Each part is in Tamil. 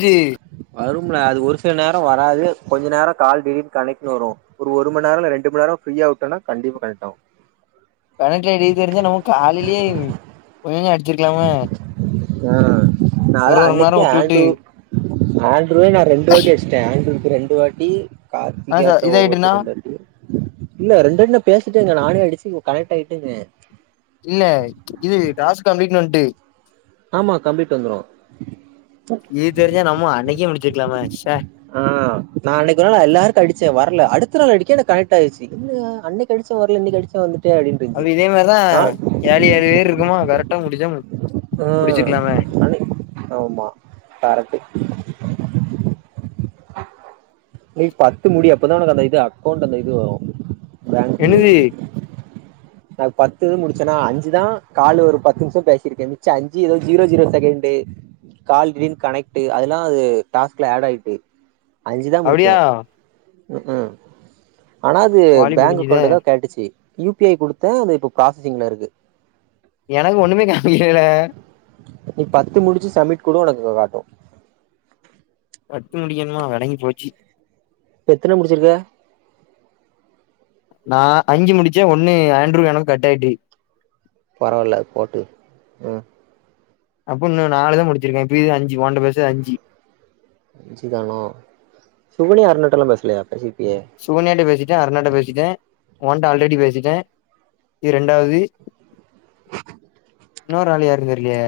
ஜு வரும்ல அது ஒரு சில நேரோ வராது கொஞ்ச நேரோ கால் திடீனு கணக்ட்டுனு வரு ஒரு ஒருமண் நேரோ இல்ல ரெண்டுமண் நேரோ ஃரீயாவுட்டோனா கண்டிப்பா கனெக்ட் ஆவு கணக்ட்டுல எப்டி தெரிஞ்சா நம்ம காலைலயே ஒழுங்க அடிச்சிருக்லாம்ல ஆ நாதா மண் நேரோ அன்னிக்கே விட்டு விட்டு ஆன்டி ஆண்ட்ருவாய் நா ரெண்டு வாட்டி அடிச்சுட்டே ஆண்டருக்கு ரெண்டு வாட்டி ஆ சார் கார்த்திகாட்ட இதாயிட்டுன்னா ஒருவாட்டி ரெண்டுவாட்டி இல்ல ரெண்டுவாட்டி நா பேசிட்டேருந்த நானு அடிச்சு கனெக்ட் ஆய்டுருந்த இல்ல இது டாஸ்க் கம்ப்ளீட்னு வன்ட்டு ஆமா கம்ப்ளீட் வந்துரு இது தெரிஞ்சா நம்ம அன்னிக்கே முடிச்சுர்கலாம்ல ச ஆ நா அன்னிக்குலா நா எல்லாருக் அடிச்சே வரல அடுத்த நாள் அடிக்க எனக் கனெக்ட் ஆய்ர்ச்சு என்னயா அன்னிக்கு அடிச்ச வரல இன்னிக்கு அடிச்சா வந்துட்டு அப்டின் அப்ப இருன்ச்சு இதே மாரிதா நா ஏழு ஏழு பேர் இருக்குமா கரெக்டா முடிச்ச மு அ ஆமா கரெக்டு போய் கட்டி முடி அப்பதா உனக்கு அந்த இது அக்கௌண்ட் அந்த இது வரு பேங்க்கு என்னது நா பத்து இது முடிச்சனா அஞ்சுதா காலு ஒரு பத்து நிம்ஷோ பேசிருக்கே மிச்சோ அஞ்சு எதோ zero zero second call didn't connect அதல்லா அது டாஸ்குல ஆட் ஆயிட்டு அஞ்சுதா முடிச்சே அப்டியா ம் ம் ஆனா அது வாலி பேங்க் முடிஞ்சுதே அக்கௌண்ட்டுதா காட்டுச்சு யூ பி ஐ குடுத்தே அது இப்ப ப்ராசசிங்ல இருக்கு எனக்கு ஒன்னுமே காமிக்கலடா நீ பத்து முடிச்சு சம்மிட் குடு உனக்கு அங்க காட்டு பத்து முடிகணுமா வெளங்கி போச்சு இப்ப எத்தன முடிச்சுருக்க நா அஞ்சி முடிச்சே ஒன்னு ஆண்ரி நானு கட் ஆய்ட்டு பரவால்ல போட்டு ம் அப்ப நா நாலுதா முடிச்சுருக்க இப்ப இது அஞ்சு ஒன்ட பச அஞ்சி அஞ்சுதானா சுகன்யா அருனாட்டலா பேசலயா பேசிருப்பியே சுகன்யாட்ட பேசிட்டே அருனாட்ட பேசிட்டே ஒன்ட ஆல்ரெடி பேசிட்டே இது ரெண்டாவது இன்னோரு ஆளு யாருன் தெர்லயே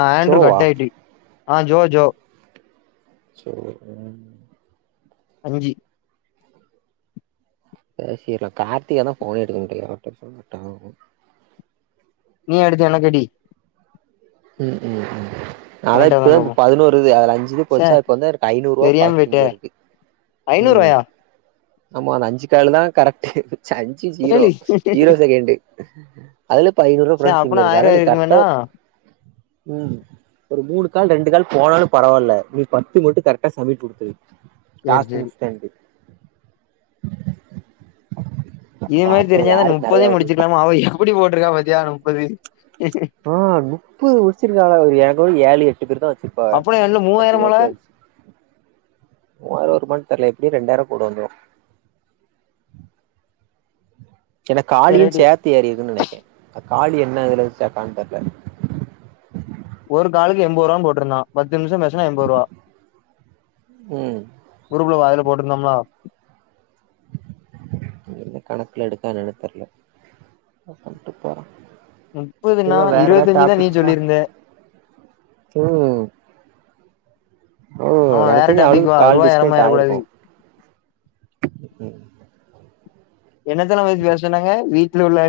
ஆ ஆண்ட்ரு சோவா? கட் ஆய்ட்டு ஆ ஜோ ஜோ சேரி ம் அஞ்சி அ சேர்ரா கார்த்திகாதா போனே எடுக்க மாட்ரா அவட்ட சொன்னா கட்டாருக்கு நீ எடுத்து எனக்கடி ம் ம் ம் அத்தா பன்னெண்டாவதான் இப்பதா இப்ப பாப்போ பதனோரு இது அதுல அஞ்சு இது சே போச்சா இப்போ வந்து எனக்கு ஐனூறுவா ப்ராசஸிங்ல இருக்கு ம் ஐனூறுவாயா ஆமா அது அஞ்சு கால்தா கரெக்டு இருன்ச்சு சி ஜீரோ ஏழு ஜீரோ செகண்டு அதுல இப்ப ஐநூறுவா சே அப்பனா ப்ராசசிங்லருக்கு அத ஆயிரூவா நீ கரெக்டா இருக்குமேண்ணா ம் ஒரு மூணு கால் ரெண்டு கால் போனாலும் பரவால்ல நீ பத்து மட்டும் கரெக்டா சமிட் குடுத்துரு சேரி டாஸ்க் சேரி முடிச்சிடன்டு இது மாதிரி பாப்போ தெரிஞ்சாதான் யாருக்கு நெறையா முப்பதையும் வருது முடிச்சுக்கலாமா அவ எப்படி போட்டிருக்கா பாத்தியா முப்பது ஆ முப்பது முடிச்சிருக்கா பாரு என்கூட ஏழு எட்டு பேரு தான் வச்சிரு அப்புறம் என்ன மூவாயிரம் ஆ ல மூவாயிரம் ரூபாய்க்கு தரல எப்டியு‌ம் ரண்டாயிரம் கூட வந்துரும் ஏனா சேரி காலியும் ரைட்டு சேத்து ஏறி இருக்கும்ன்னு நெனைக்கிறேன் காலி என்ன இதுல சேக்கான்னு தெரில ஒரு காளுக்குக்கு என்பது ரூபான்னு போட்ருந்தான் பத்து நிமிஷம் பேசினா என்பது ரூபா ம் உருப்ல வாயில போட்டிருந்தோம்னா கணக்குல எடுக்கான்னுனு தெரில என்னமோ பண்ணிட்டு போறான் சரி முப்பதுன்னா வா வேற ஏதா இருவத்தஞ்சுதா நீ டாபிக் ஆ சொல்லிருந்த ஓ ஆமா எனக்கு வேற தெரிஞ்சி டாபிக் வா அவளுக்கு கால் ரூவா டிஸ்கனெக்ட் ஏறமாயிரக்கூடாது ஆயிருக்கும் என்னத்தல்லாம் வ பேச சொன்னாங்க வீட்டுல உள்ள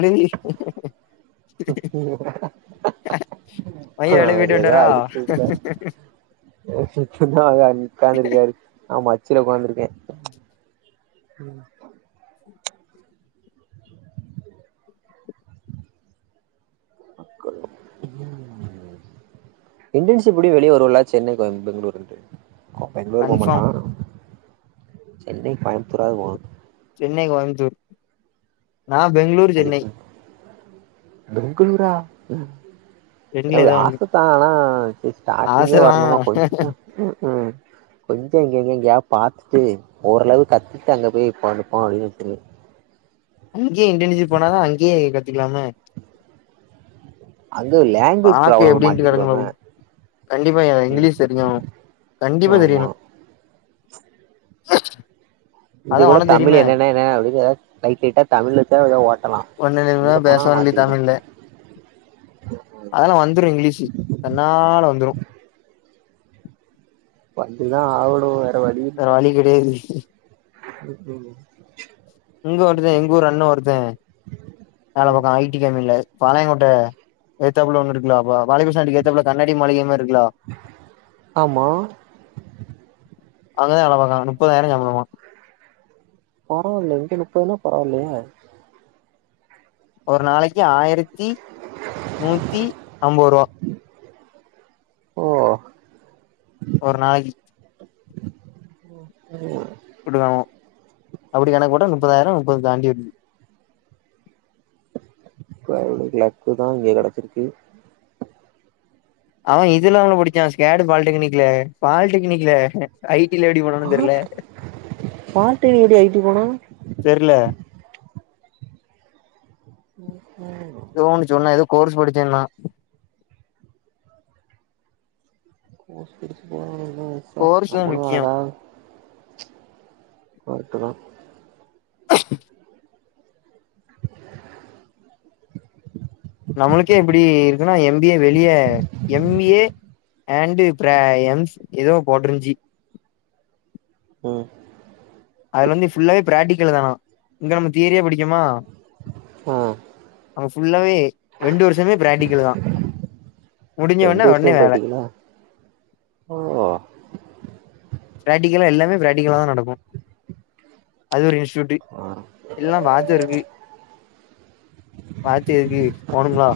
ஐயா ஆஹ வேலைக்கு போயிட்டு ஏதா வன்ட்டாரா அடிச்சு விடுத உட்கார்ந்துருக்காரு ஆமா உச்சில உட்கார்ந்துருக்கேன் இண்டன்சிப்டி வெளியே வருவல சென்னை பெங்களூருன்ட்டு பெங்களூர் போக கன்ஃபார்ம் மாட்டான் சென்னை கோயம்புத்தூராது போவான் சென்னை கோயம்புத்தூர் நான் பெங்களூர் அது சென்னை இப்ப பெங்களூரா ரெண்டுல அது ஏதோ ஒண்ணு ஆச ஆனா ஸ்டார்ட்டிங்கே ஆசதா வரணுமா கொஞ்சம் ம் ம் கொஞ்சம் எங்க எங்க எங்கயா பார்த்துட்டு ஓரளவு கத்துட்டு அங்கே போய் உட்கார்ந்துபோம் அப்படின்னு வச்சரு அங்கேயே இன்டர்ன்சிப் போனாதா அங்கேயே கத்துக்கலாம அங்க லாங்குவேஜ் பாக்கு ப்ராப்ளம் எப்டின்ட்டு கெடக்கு மாட்டிக்கோம பாப்போ கண்டிப்பா ஏ இங்கிலீஷ் தெரியும் கண்டிப்பா ஆமா தெரியணும் ச இங்க கூட தமிழ் என்னென்ன என்ன அப்படி லைட் லைட்டா தமிழில் தே ஏதாவாக ஓட்டலாம் ஒன்னு அங்கே போனால் பேசவன்லி மாட்டிக்கும் அதெல்லாம் வந்துடும் இங்கிலீஷ் தன்னால வந்துடும் வந்து தான் ஆகனும் வேர வழி வேற இல்ல கெடையாது இங்க வருதுன் எங்க ஊர் அண்ணன் வருதுேன் வோல ம் பக்கம்ய க பாளையங்கட்ட ஏத்தா ஒ இருா பாலிருஷ்ணாக்கு ஏத்த கண்ணடி மாளிகை இருக்கலா ஆமா அங்கே அள பக்கான் முப்பதாயம்மா பரவாயில்ல இங்க முப்பதுனா பரவில்லையா ஒரு நாளைக்கு ஆயிரத்தி நூத்தி ஐம்பது ரூபா ஓ ஒரு நாளக்கி உ கொட்டுக்கணோம் அப்படி கணக்கு போட்டா முப்பதாயிரம் முப்பது தாண்டி வருது லக்கு தான் இங்கே கிடச்சிருக்கு அவன் இதெல்லாம் தான் படிச்சான் ஸ்கேடு பாலிடெக்னிக்ல பாலிடெக்னிக்ல ஐ டிி ல எப்டி பண்ணனு தெர்ல பால் பால்டெக்னிக் எப்டி ஐ டி போனா தெர்ல ம் எதோ ஒன்னு சொன்னா ஏதோ கோர்ஸ் படிச்சேன்னா கோர்ஸ் தா முக்கியோ [unintelligible] வருத்தமா அஹ நம்மளுக்கே இப்டி இருக்குன்னா எம் பி ஏ வெளிய எம் ஏ அண்டு் ப்ரையஎம்ஸ் ஏதோ போட்ருந்சி ம் அதுல வந்து ஃபுல்லாவே பிராக்டிகல்ல தானா இங்க நம்ம தியரியா படிக்குமா ஓ அவங்க ஃபுல்லாவே ரெண்டு வருஷமே பிராக்டிக்கல் தா முடிஞ்ச ரெண்டு ஒட்னே வருஷோ ஒடனே வேல பிராக்டிகலா ஓ பிராட்டிகலா எல்லாமே பிராட்டிகல்லாதா நடக்கு அது ஒரு டுடி இல்னா [unintelligible] பாத்தி எதுக்கு போனுமா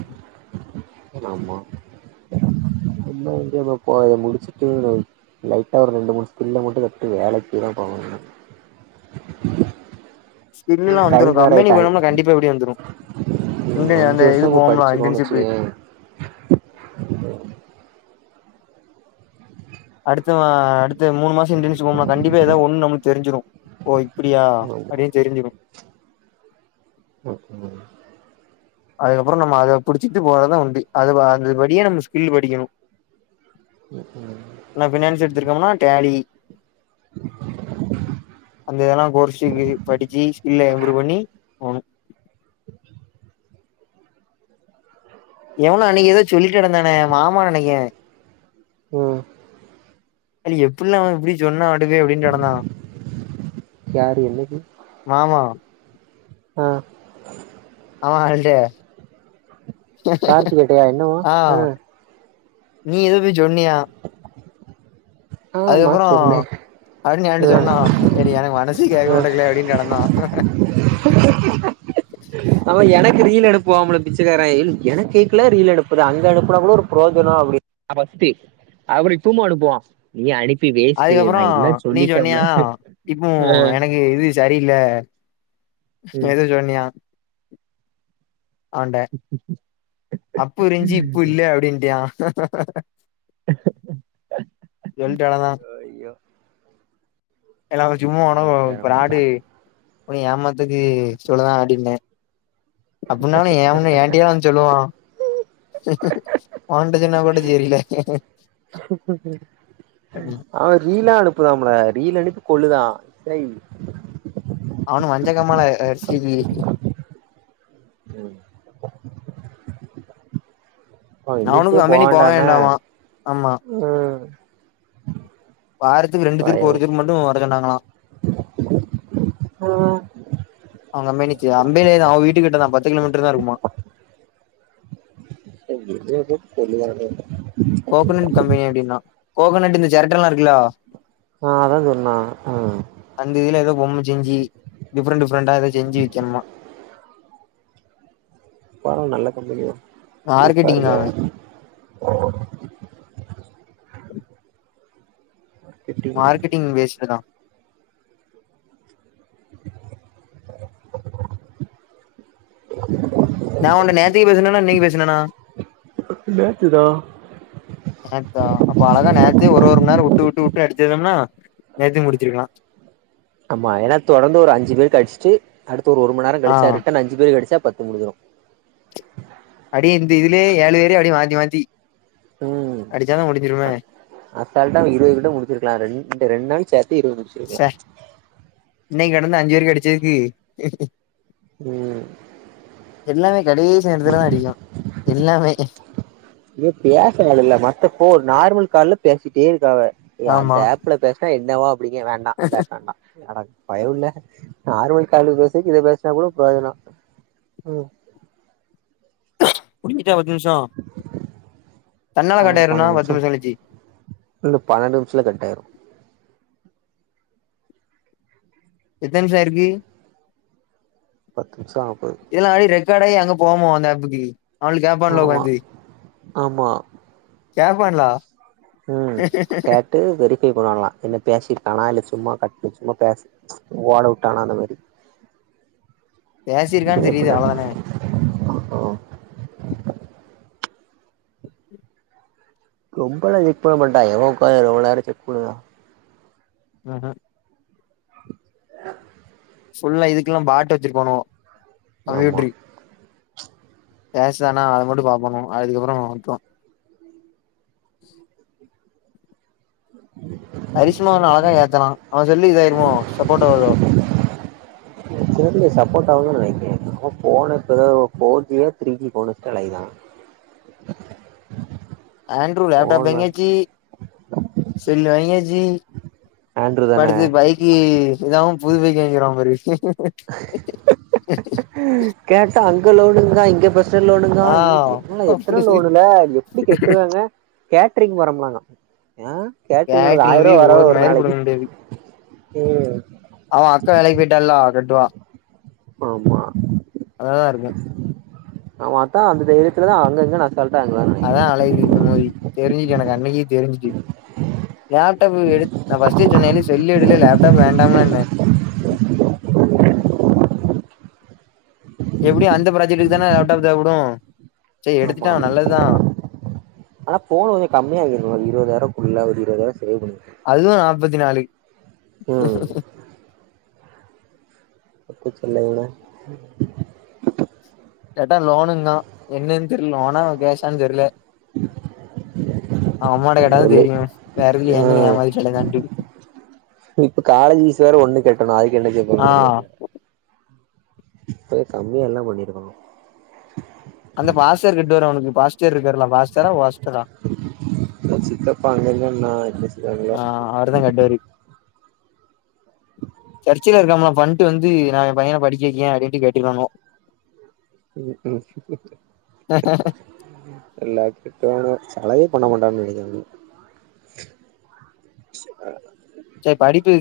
ஆமா இன்னு எங்கப்பபோ முடிச்சுட்டு லைட்டா ஒரு ரெண்டு மூணு ஸ்கில்ல மட்டு கத்து வேலைக்குதா போகணு ஸ்கில்லாம் டைம் வந்துரும் வேற கம்பனி ஆயிட்டாய் மூலமா கண்டிப்பா எப்டியு வந்துரு ம் இந்த அஞ்சு அந்த இது வருஷோ போம்லாம் இன்டன்ஷிப்பு அஹ அடுத்த அடுத்த மூணு மாசம் இன்டன்ஷிப் மூலமா கண்டிப்பா ஏதா ஒண்ணு நம்ளுக்கு தெரிஞ்சுரு ஓ இப்டியா ஆமா அப்டின்னு தெரிஞ்சுரு ஓகே அதுக்கப்புறம் நம்ம அத புடிச்சிட்டு போறதா உண்டு அது அதுபடியே நம்ம ஸ்கில் படிக்கணு ம் நா ஃபினான்ஸ் எடுத்துருக்கவன்லா டாலி அந்த இதெல்லாம் கோர்ஸுக்கு படிச்சு ஸ்கில்ல இம்ப்ரூவ் பண்ணி போணு எவனோ அன்னைக்கு ஏதோ சொல்லி கெடந்தானே மாமா நெனைக்கே ம் அது எப்புல்லா அவன் இப்டி சொன்னா அடுவே அப்டினு கெடந்தான் யாரு என்னிக்கு மாமா அ அவன் ஆள்ட கார்த்திகேட்டையா என்னவா ஆ நீ எதோ போய் சொன்னியா ஆமா சொன்னே அப்டின்னு என்ட்ட ஆ சொன்னா ஏன்டி எனக்கு மனசு கேக்க ஆ முட்டக்குல அப்டின்னு கெடந்தா அவன் எனக்கு ரீல் அனுப்புவாம்ல பிச்சக்கார எனக்கு ஏக்குல ரீல் அனுப்புர அங்க அனுப்புனா கூட ஒரு ப்ரோஜனம் அப்டினு [unintelligible] அப்டி துரும்ப அனுப்புவா நீ அனுப்பி வை அதுக்கப்பரோ நீ சொன்னியா இப்போ ஆ எனக்கு இது சரில்ல ம் எது சொன்னியா அவன்ட அப்ப இருஞ்சு இப்ப இல்ல அப்டின்ட்டியா டெல்ட்டால தா ஐயோ எல்லா சும்மா உன்ன அவ ப்ராடு பேரமண்டா உன்ன ஏமாத்துக்கு சொல்லதா அப்டின்னே அப்பின்னாலு ஏ என்டயே வந்து சொல்லுவா உன்ட சொன்னா கூட செரில அவன் ரீலா அனுப்புதான்பிள ரீல் அனுப்பி கொல்லுதான் அவன மஞ்சகாமாள [unintelligible] அ எந்துச்சே அவனுக்கு கம்பெனி போக போங்கண்டான வேண்டாமா ஆமா ம் வாரத்துக்கு ரெண்டு திருப்பு ஒரு திருப்பு மட்டு வர சொன்னாங்களா ஓ அவுங்க கம்பேனிக்கு கம்பெனி அவன் வீட்டுக்கிட்டதா பத்து கிலோமீட்டர்தா இருக்குமா [inaudible] சொல்லுவாங்க கோகோனட் கம்பெனி அப்படின்னா கோக்கனட் இந்த செரட்டல்லா இருக்குல்லா ஓ அதா சொன்னா ம் அந்த இதுல ஏதோ பொம்ம செஞ்சு டிஃபரெண்ட் டிஃபரண்டா அத செஞ்சு வைக்கணுமா பரவால்ல நல்ல கம்பெனிதா மார்க்கெட்டிங் தான் அவன் [unintelligible] இருக்கே மார்கெட்டிங் வேஸ்ட்டுதா நான் உன் நேத்தக்கு பேசுனண்ணா இன்னைக்கு பேசினனா நேத்துதா நேத்தா அப்போ அழகா நேரத்தே ஒருணி நேரம் விட்டு விட்டு விட்டு அடிச்சிருந்தோம்னா நேத்தே முடிச்சிருக்கலா ஆமா அதலா தொடர்ந்து ஒரு அஞ்சு பேர்க்கு அடிச்சிட்டு அடுத்து ஒரு ஒரு மணி நேரம் ஆ கழிச்சு ரிட்டன் அஞ்சு பேருகடிச்சா பத்து முடிஞ்சிடு அப்படியே இந்த இதுலயே ஏழு பேர அப்படியே மாத்தி மாத்தி ம் அடிச்சாதான் முடிஞ்சிருமே அசால்ட்டா அவன் இருபது கிட்ட முடிச்சிருக்கலா ரெ ரெண்டு நாள் சேர இருபது முடிச்சுருக்கலா இன்னை கடந்து அஞ்சு பேருக்கு அடிச்சதுக்கு ம் எல்லாமே கடைசி நேரத்துலதா அடிக்கு எல்லாமே ஏ பேசரது இல்ல மத்தப்போ நார்மல் கால்ல பேசிட்டே இருக்காவ அந்த ஆமா ஆப் ஆப்ல பேசுனா என்னவோ அப்படிங்க வேண்டா அந்த [unintelligible] பயபுல்ல நார்மல் கால்ல பேசுறதுக்கு இதுல பேசுனா கூட பிரயோஜன ம் முடிஞ்சுட்டா பத்து நிமிஷோ தன்னால கட் ஆயிரு என்ன பத்து நிமிஷ கழிச்சு இன்னு பன்னெண்டு நிமிஷத்துல கட்டாயிரு எத்த நிமிஷாயிருக்கு பத்து நிமிஷ ஆவ போது இதெல்லா அப்டி ரெக்கார்ட் ஆகி அங்க போமோ அந்த ஆப்புக்கு அவங்க கேப்பான்ல ஆமா உக்காந்து ஆமா கேப்பான்லா ம் காத் ட்டு வெரிஃபை பண்ணுவாங்களா என்ன பேசிருக்கானா இல்ல சும்மா [unintelligible] பேச ஓடவுட்டானா அந்த மாரி பேசியிருக்கான் இப்டி தெரியுது எப்டிலா அவ்ளோதான ரொம்பளா செக் பண்ண மாட்டான்வ எவ உக்காந்து ரொம்ப நேர செக் பண்ணுவா ம்ஹூம் ஆஹ ஃபுல்லா இதுக்கெல்லா பாட்டு வச்சிருக்கணு ஆமா கம்யூட்ரி பேசலனா அதை மட்டு [unintelligible] அதுக்கப்புற விட்ருவ [inaudible] அரிஷுமா அவன் அழகா ஏத்தலா அவன் சொல்லி இதாயிரமோ சப்போர்ட் ஆகுதோ எனக்கு தெர்ல சப்போ்ட் ஆவுதா நெனைக்கே போன இப்போத four ஜிய three G [unintelligible] Andrew laptop phone வந்து வாங்கியாச்சி செல்லு வாங்கியாச்சி ஆண்ட்ரு இப்ப தான அடுத்து பைக்கு ஏதாவவும் புது பைக்கு எங்கிருவா பாரு கேட்டா அங்க லோனுங்கறா இங்க ப எ லோனுங்கா ஆ எ என்னடா எத்தன லோனுல எப்டி கெட்டுவாங்க கேடரிங் வரமாங்கா எ கேட்ரிங்ல ஒரு கேட்ரிங் போய் ஆயரூவா வரு ஒரு மயிரு நாளைக்கு புடுங்க ம் அவன் அக்கா வேலைக்கு போயிட்டலோ கட்டுவான் ஆமா நல்லாதா இருக்கு அவ மட்டு அந்த தைரியத்துல தா அங்கங்கனு அசால்ட்டா இருக்காங்க அதா அலையுது இந்த மூதி தெரிஞ்சுட்டு எனக்கு அன்னைக்கே தெரிஞ்சுட்டு லேப்டாப் எடுத் நா ஃபஸ்ட்டே சொன்னே ஏலே செல்லு எடுல லேப்டாப் வேடாம்லன்ன எப்டியு அந்த ப்ராஜெக்டக்கு தான லேப்டாப் தேவப்படும் சரி ஆமா எடுத்துட்டான் நல்லதுதான் ஆனா போன் கொஞ்சோ கம்மியாகிருக்கலா இருவதாயிருவா குள்ள ஒரு இருவதாயிரோ சேவ் பண்ணி அதுவு நாப்பத்தி நாலு ம் தப்பிச்சல்லைங்க கேட்டா லோனுங்கா என்னன்னு தெர்ல லோனா கேஷான்னு தெர்ல அவ அம்மாட்ட கேட்டா தா சொல்லு தெரியும் வேறெதுலயு என்னன்ன ம் ஏமாதி கெடதான்ட்டு இப்ப காலேஜ் ஃபீஸ் வேற ஒண்ணு கட்டணும் அதுக்கு என்ன செய்ய ஆ போரனு தெர்ல கொஞ்ச கம்மியா எல்லாம் பண்ணிருக்கனு அந்த பாஸர் கட்டு வேர அவனுக்கு பாஸ்டர் இருக்கார்ல பாஸ்டரா வாஸ்டரா அ சித்தப்பா அங்கங்க ந பெஸ் ஆ அவரு தான் கட்டாரு சர்ச்சில இருக்காம்ல பண் டு வந்து நான் என் பையன படிக்கே வைக்கே அப்டின்டு கேட்டுக்கானுவோ ம் ம் எல்லா கிட்டும் சலயே பண்ண மாட்டான்னு நனைக்கர அ சேரி படிப்பு